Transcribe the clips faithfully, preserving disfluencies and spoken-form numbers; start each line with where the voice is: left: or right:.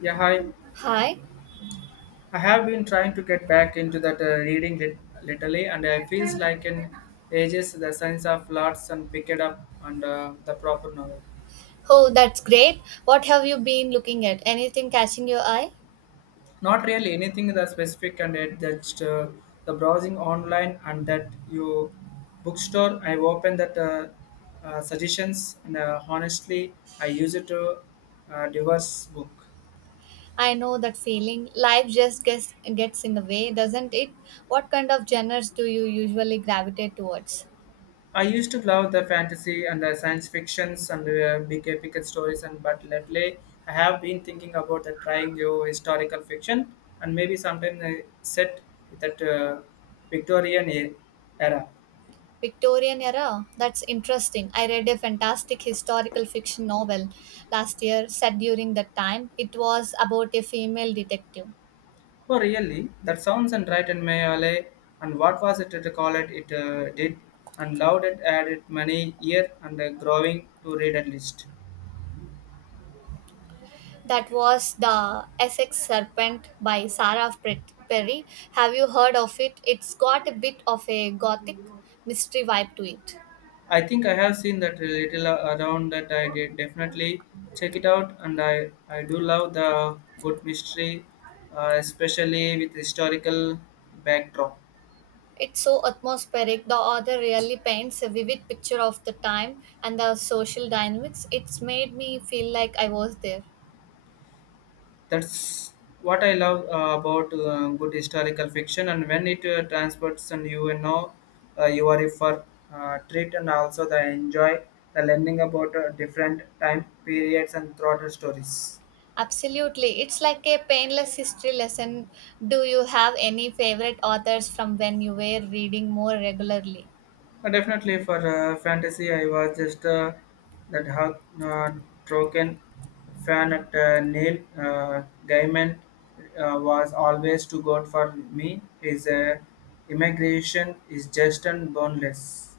left: Yeah, hi.
right: Hi.
left: I have been trying to get back into that uh, reading lit- literally, and I feels like in ages the sense of lots and picked up and uh, the proper novel.
right: Oh, that's great. What have you been looking at? Anything catching your eye?
left: Not really anything that specific and it just uh, the browsing online and that you bookstore. I open that uh, uh, suggestions and uh, honestly, I use it to uh, diverse book.
right: I know that feeling. Life just gets gets in the way, doesn't it? What kind of genres do you usually gravitate towards?
left: I used to love the fantasy and the science fictions and uh, big epic stories, and but lately I have been thinking about the trying new historical fiction and maybe sometime uh, set with that uh, Victorian e- era.
right: Victorian era? That's interesting. I read a fantastic historical fiction novel last year set during that time. It was about a female detective.
left: Oh, really? That sounds and right in my alley. And what was it to call it? It uh, did and loved it, added many year and uh, growing to read at least.
right: That was The Essex Serpent by Sarah Pre- Perry. Have you heard of it? It's got a bit of a gothic mystery vibe to it.
left: I think I have seen that little around that I did definitely check it out and I, I do love the good mystery, uh, especially with historical backdrop.
right: It's so atmospheric. The author really paints a vivid picture of the time and the social dynamics. It's made me feel like I was there.
left: That's what I love uh, about uh, good historical fiction and when it uh, transports and you know uh, you are for uh, treat and also the enjoy the learning about uh, different time periods and throughout the stories.
right: Absolutely. It's like a painless history lesson. Do you have any favorite authors from when you were reading more regularly?
left: Uh, Definitely for uh, fantasy, I was just uh, that Hawk uh, Troken fan at uh, Neil uh, Gaiman uh, was always too good for me. His uh, immigration is just and boneless.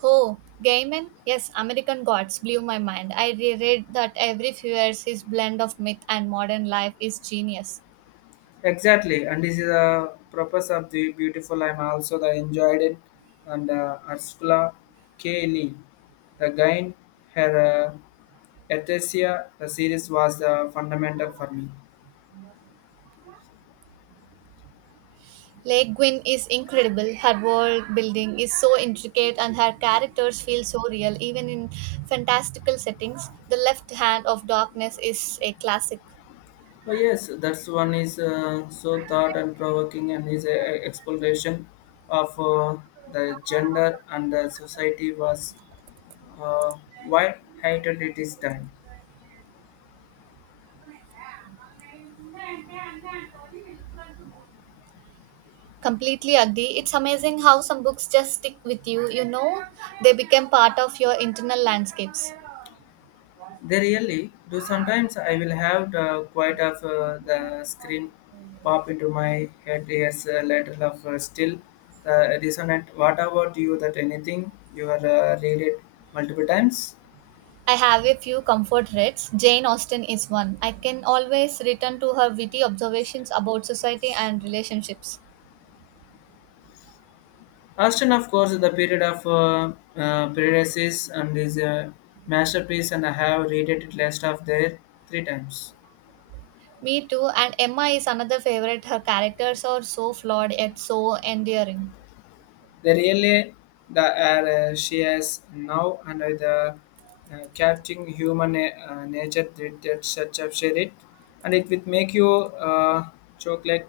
right: Oh, Gaiman? Yes, American Gods blew my mind. I reread that every few years his blend of myth and modern life is genius.
left: Exactly, and this is the purpose of the beautiful. I'm also the enjoyed it, and uh, Ursula K. Lee, the guy, her uh, Ethesia, the series was the fundamental for me.
right: Lake Gwyn is incredible. Her world building is so intricate and her characters feel so real, even in fantastical settings. The Left Hand of Darkness is a classic.
left: Oh, yes, that's one is uh, so thought and provoking and his uh, exploration of uh, the gender and the society was uh, wide heightened at this time.
right: Completely agree. It's amazing how some books just stick with you, you know, they become part of your internal landscapes.
left: They really do sometimes I will have the, quite of uh, the screen pop into my head years uh, later of uh, still the resonant. What about you that anything you are uh, read it multiple times?
right: I have a few comfort reads. Jane Austen is one. I can always return to her witty observations about society and relationships.
left: Austin, of course, the period of uh, uh, Paradises and is a masterpiece, and I have read it last of there three times.
right: Me too, and Emma is another favorite. Her characters are so flawed yet so endearing.
left: The really the air uh, she has now under the uh, capturing human uh, nature that, that such a share it, and it will make you uh, choke like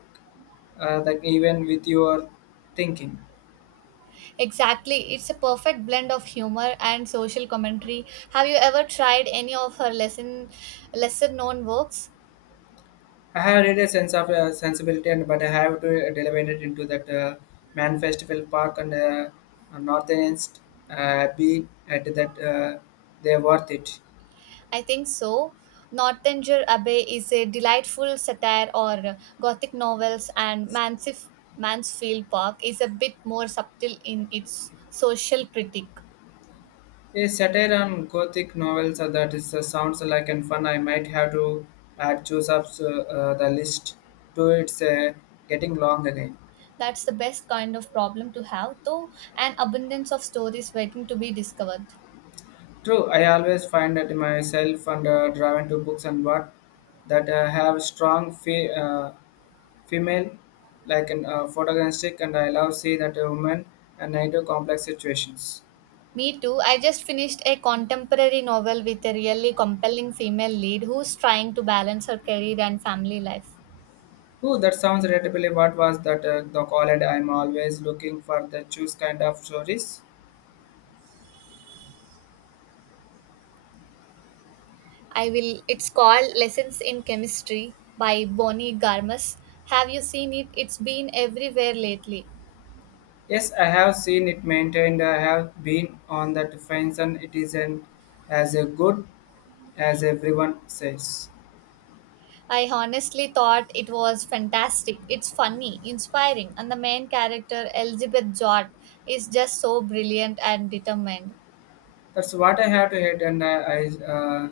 left: uh, like even with your thinking.
right: Exactly, it's a perfect blend of humor and social commentary. Have you ever tried any of her lesson, lesser known works?
left: I have really a sense of uh, sensibility, and but I have to elevate it into that uh, Man Festival Park and uh, Northern uh, be at that uh, they're worth it.
right: I think so. Northanger Abbey is a delightful satire or gothic novels and Mansif- Mansfield Park is a bit more subtle in its social critique.
left: A satire on gothic novels uh, that is uh, sounds like and fun. I might have to add choose up uh, uh, the list to it's uh, getting long again.
right: That's the best kind of problem to have though an abundance of stories waiting to be discovered.
left: True, I always find that myself and uh, driven to books and what that uh, have strong fe- uh, female, like an uh, photorealistic, and I love see that a woman and into complex situations.
right: Me too. I just finished a contemporary novel with a really compelling female lead who's trying to balance her career and family life.
left: Oh, that sounds relatively. What was that uh, the college? I'm always looking for the choose kind of stories.
right: I will. It's called Lessons in Chemistry by Bonnie Garmus. Have you seen it? It's been everywhere lately.
left: Yes, I have seen it maintained. I have been on that fence, and it isn't as a good as everyone says.
right: I honestly thought it was fantastic. It's funny, inspiring, and the main character, Elizabeth Jott, is just so brilliant and determined.
left: That's what I have to hate, and I, I uh,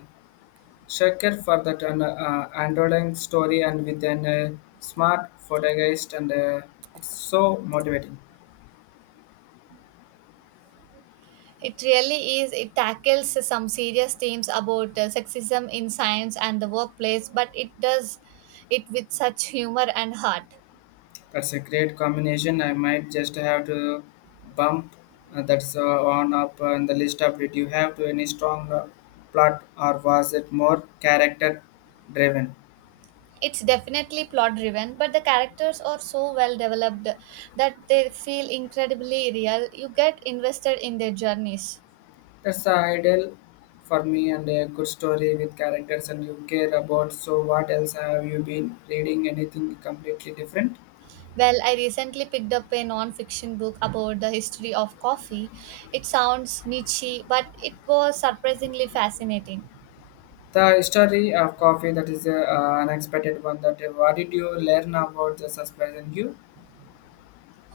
left: Checker for that an uh, underlying story and with an uh, smart photogeist and uh, it's so motivating.
right: It really is. It tackles some serious themes about uh, sexism in science and the workplace, but it does it with such humor and heart.
left: That's a great combination. I might just have to bump uh, that's uh, on up on the list of did you have to any strong uh, plot or was it more character driven?
right: It's definitely plot driven, but the characters are so well developed that they feel incredibly real. You get invested in their journeys.
left: That's the ideal for me and a good story with characters and you care about. So what else have you been reading? Anything completely different?
right: Well, I recently picked up a non fiction book about the history of coffee. It sounds niche, but it was surprisingly fascinating.
left: The story of coffee that is a uh, unexpected one. That uh, what did you learn about the surprising you?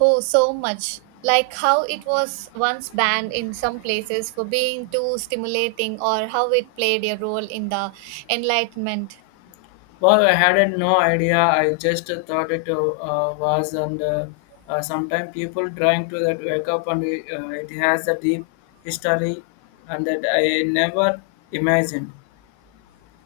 right: Oh, so much. Like how it was once banned in some places for being too stimulating, or how it played a role in the Enlightenment.
left: Well, I had no idea. I just thought it uh, was, and uh, uh, sometimes people trying to that wake up, and uh, it has a deep history, and that I never imagined.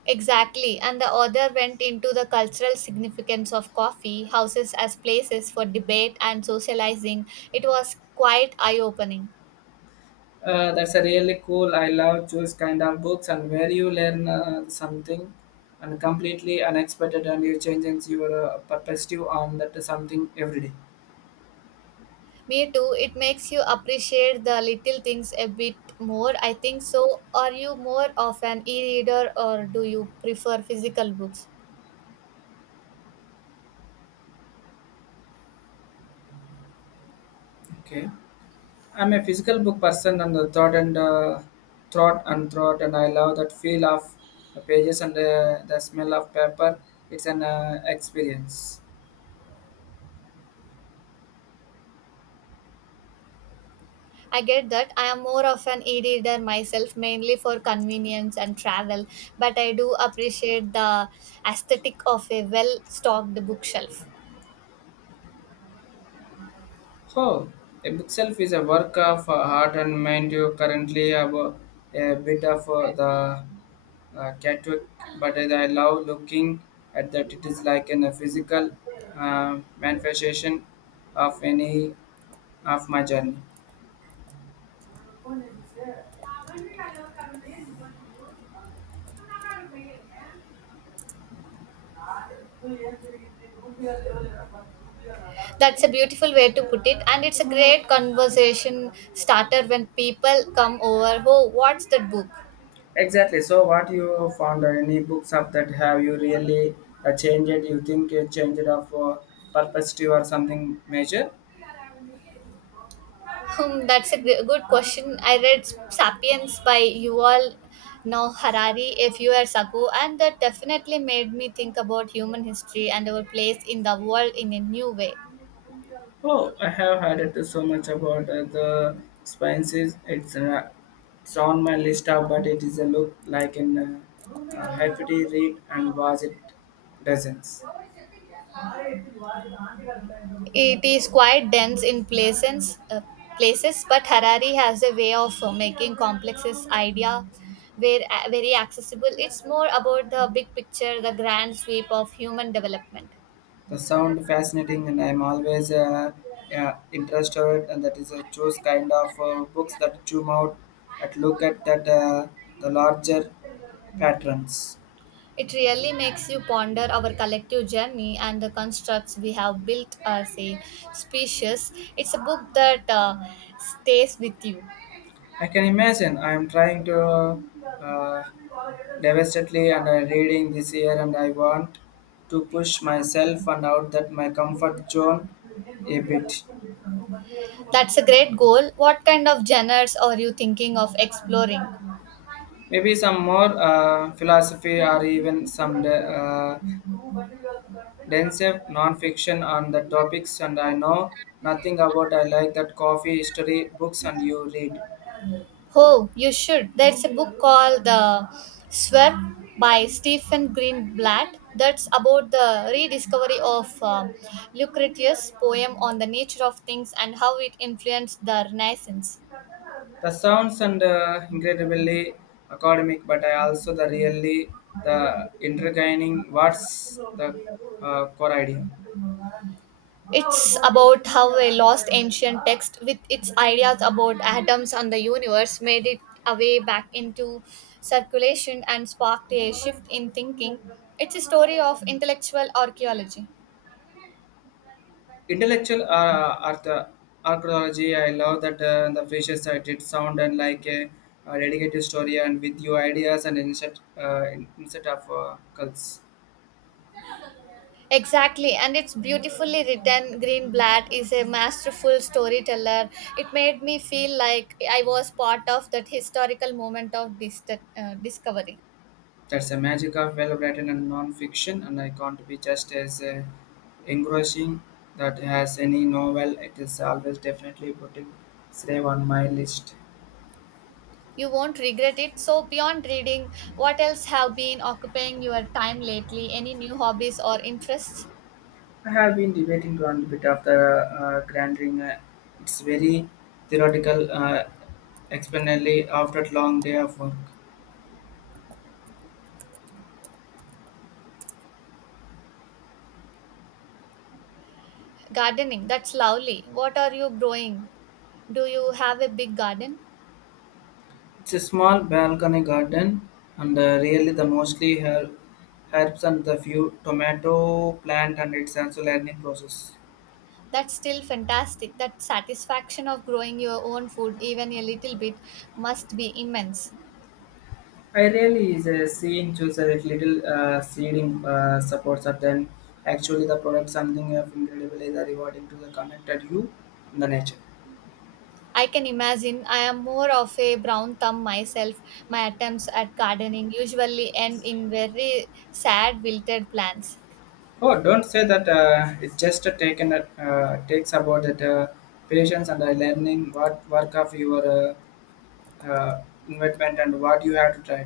right: Exactly, and the author went into the cultural significance of coffee houses as places for debate and socializing. It was quite eye opening.
left: Uh, that's a really cool. I love those kind of books and where you learn uh, something and completely unexpected and you changes your uh, perspective on that something every day.
right: Me too, it makes you appreciate the little things a bit more. I think so. Are you more of an e reader or do you prefer physical books?
left: Okay. I'm a physical book person and the thought and uh, thought and thought and I love that feel of the pages and uh, the smell of paper. It's an uh, experience.
right: I get that. I am more of an e reader myself, mainly for convenience and travel, but I do appreciate the aesthetic of a well stocked bookshelf.
left: Oh, a bookshelf is a work of uh, heart and mind. You currently have a, a bit of uh, the uh, Catwick, but as I love looking at that, it is like an, a physical uh, manifestation of any of my journey.
right: That's a beautiful way to put it, and it's a great conversation starter when people come over. Oh, what's that book?
left: Exactly. So, what you found or any books of that have you really uh, changed? You think you changed of uh, perspective or something major?
right: Hmm, that's a gr- good question. I read *Sapiens* by Yuval Noah Harari a few years ago, and that definitely made me think about human history and our place in the world in a new way.
left: Oh, I have heard it so much about uh, the spices. It's uh, it's on my list of, but it is a look like an uh, uh, hefty read and was it dozens.
right: It is quite dense in places, uh, places, but Harari has a way of uh, making complexes idea very, very accessible. It's more about the big picture, the grand sweep of human development.
left: The sound fascinating, and I'm always uh, yeah, interested. And that is a choose kind of uh, books that zoom out and look at that uh, the larger patterns.
right: It really makes you ponder our collective journey and the constructs we have built as a species. It's a book that uh, stays with you.
left: I can imagine. I'm trying to uh, devastatedly and uh, reading this year, and I want to push myself and out that my comfort zone a bit.
right: That's a great goal. What kind of genres are you thinking of exploring?
left: Maybe some more uh, philosophy or even some uh, dense non-fiction on the topics and I know nothing about I like that coffee history books and you read.
right: Oh, you should. There's a book called The Swerve by Stephen Greenblatt that's about the rediscovery of um, Lucretius' poem on the nature of things and how it influenced the Renaissance.
left: The sounds and uh, incredibly academic but I also the really the intertwining what's the uh, core idea.
right: It's about how a lost ancient text with its ideas about atoms and the universe made it a way back into circulation and sparked a shift in thinking. It's a story of intellectual archaeology.
left: Intellectual uh, art, archaeology I love that uh, the precious I did sound and like a, a dedicated story and with your ideas and insert uh, inset of uh, cults.
right: Exactly, and it's beautifully written. Greenblatt is a masterful storyteller. It made me feel like I was part of that historical moment of dis- uh, discovery.
left: That's the magic of well written and non fiction, and I can't be just as uh, engrossing that has any novel. It is always definitely putting Slave on my list.
right: You won't regret it. So, beyond reading, what else have been occupying your time lately? Any new hobbies or interests?
left: I have been debating on a bit of the uh, Grand Ring. Uh, it's very theoretical, uh, explainably after a long day of work.
right: Gardening, that's lovely. What are you growing? Do you have a big garden?
left: It's a small balcony garden, and uh, really the mostly her- herbs and the few tomato plant, and it's also learning process.
right: That's still fantastic. That satisfaction of growing your own food, even a little bit, must be immense.
left: I really is a seeing choose a little uh, seeding uh, supports are then actually the product something of incredible is rewarding to the connected you in the nature.
right: I can imagine I am more of a brown thumb myself. My attempts at gardening usually end in very sad, wilted plants.
left: Oh, don't say that uh, it's just a taken a, uh, takes about that uh, patience and uh, learning what work of your uh, uh, investment and what you have to try.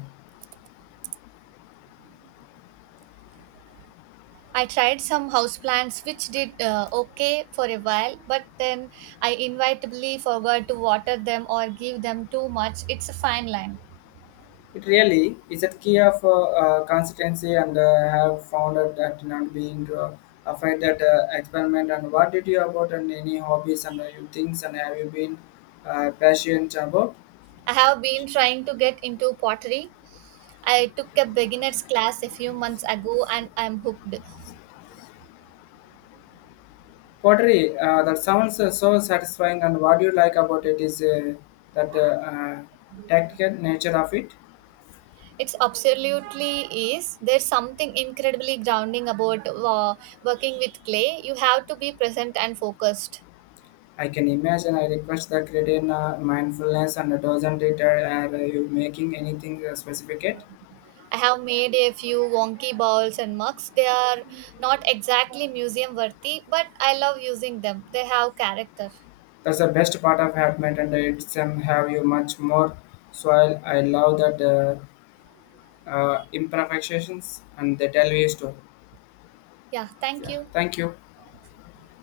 right: I tried some houseplants which did uh, okay for a while, but then I inevitably forgot to water them or give them too much. It's a fine line.
left: It really is a key of uh, uh, consistency and uh, have found out that not being uh, afraid that uh, experiment and what did you about and any hobbies and uh, you things and have you been uh, passionate about
right: I have been trying to get into pottery. I took a beginner's class a few months ago and I'm hooked.
left: pottery uh, that sounds uh, so satisfying and what do you like about it is uh, that uh, uh, tactical nature of it
right: It's absolutely is. There's something incredibly grounding about uh, working with clay. You have to be present and focused.
left: I can imagine I request the credit in uh, mindfulness and doesn't it uh, are you making anything uh, specific yet?
right: I have made a few wonky balls and mugs. They are not exactly museum worthy, but I love using them. They have character.
left: That's the best part of happened and it's um, have you much more soil. I love that uh, uh, imperfections and they tell you a story.
right: Yeah, thank
left: Yeah,
right: you.
left: thank you.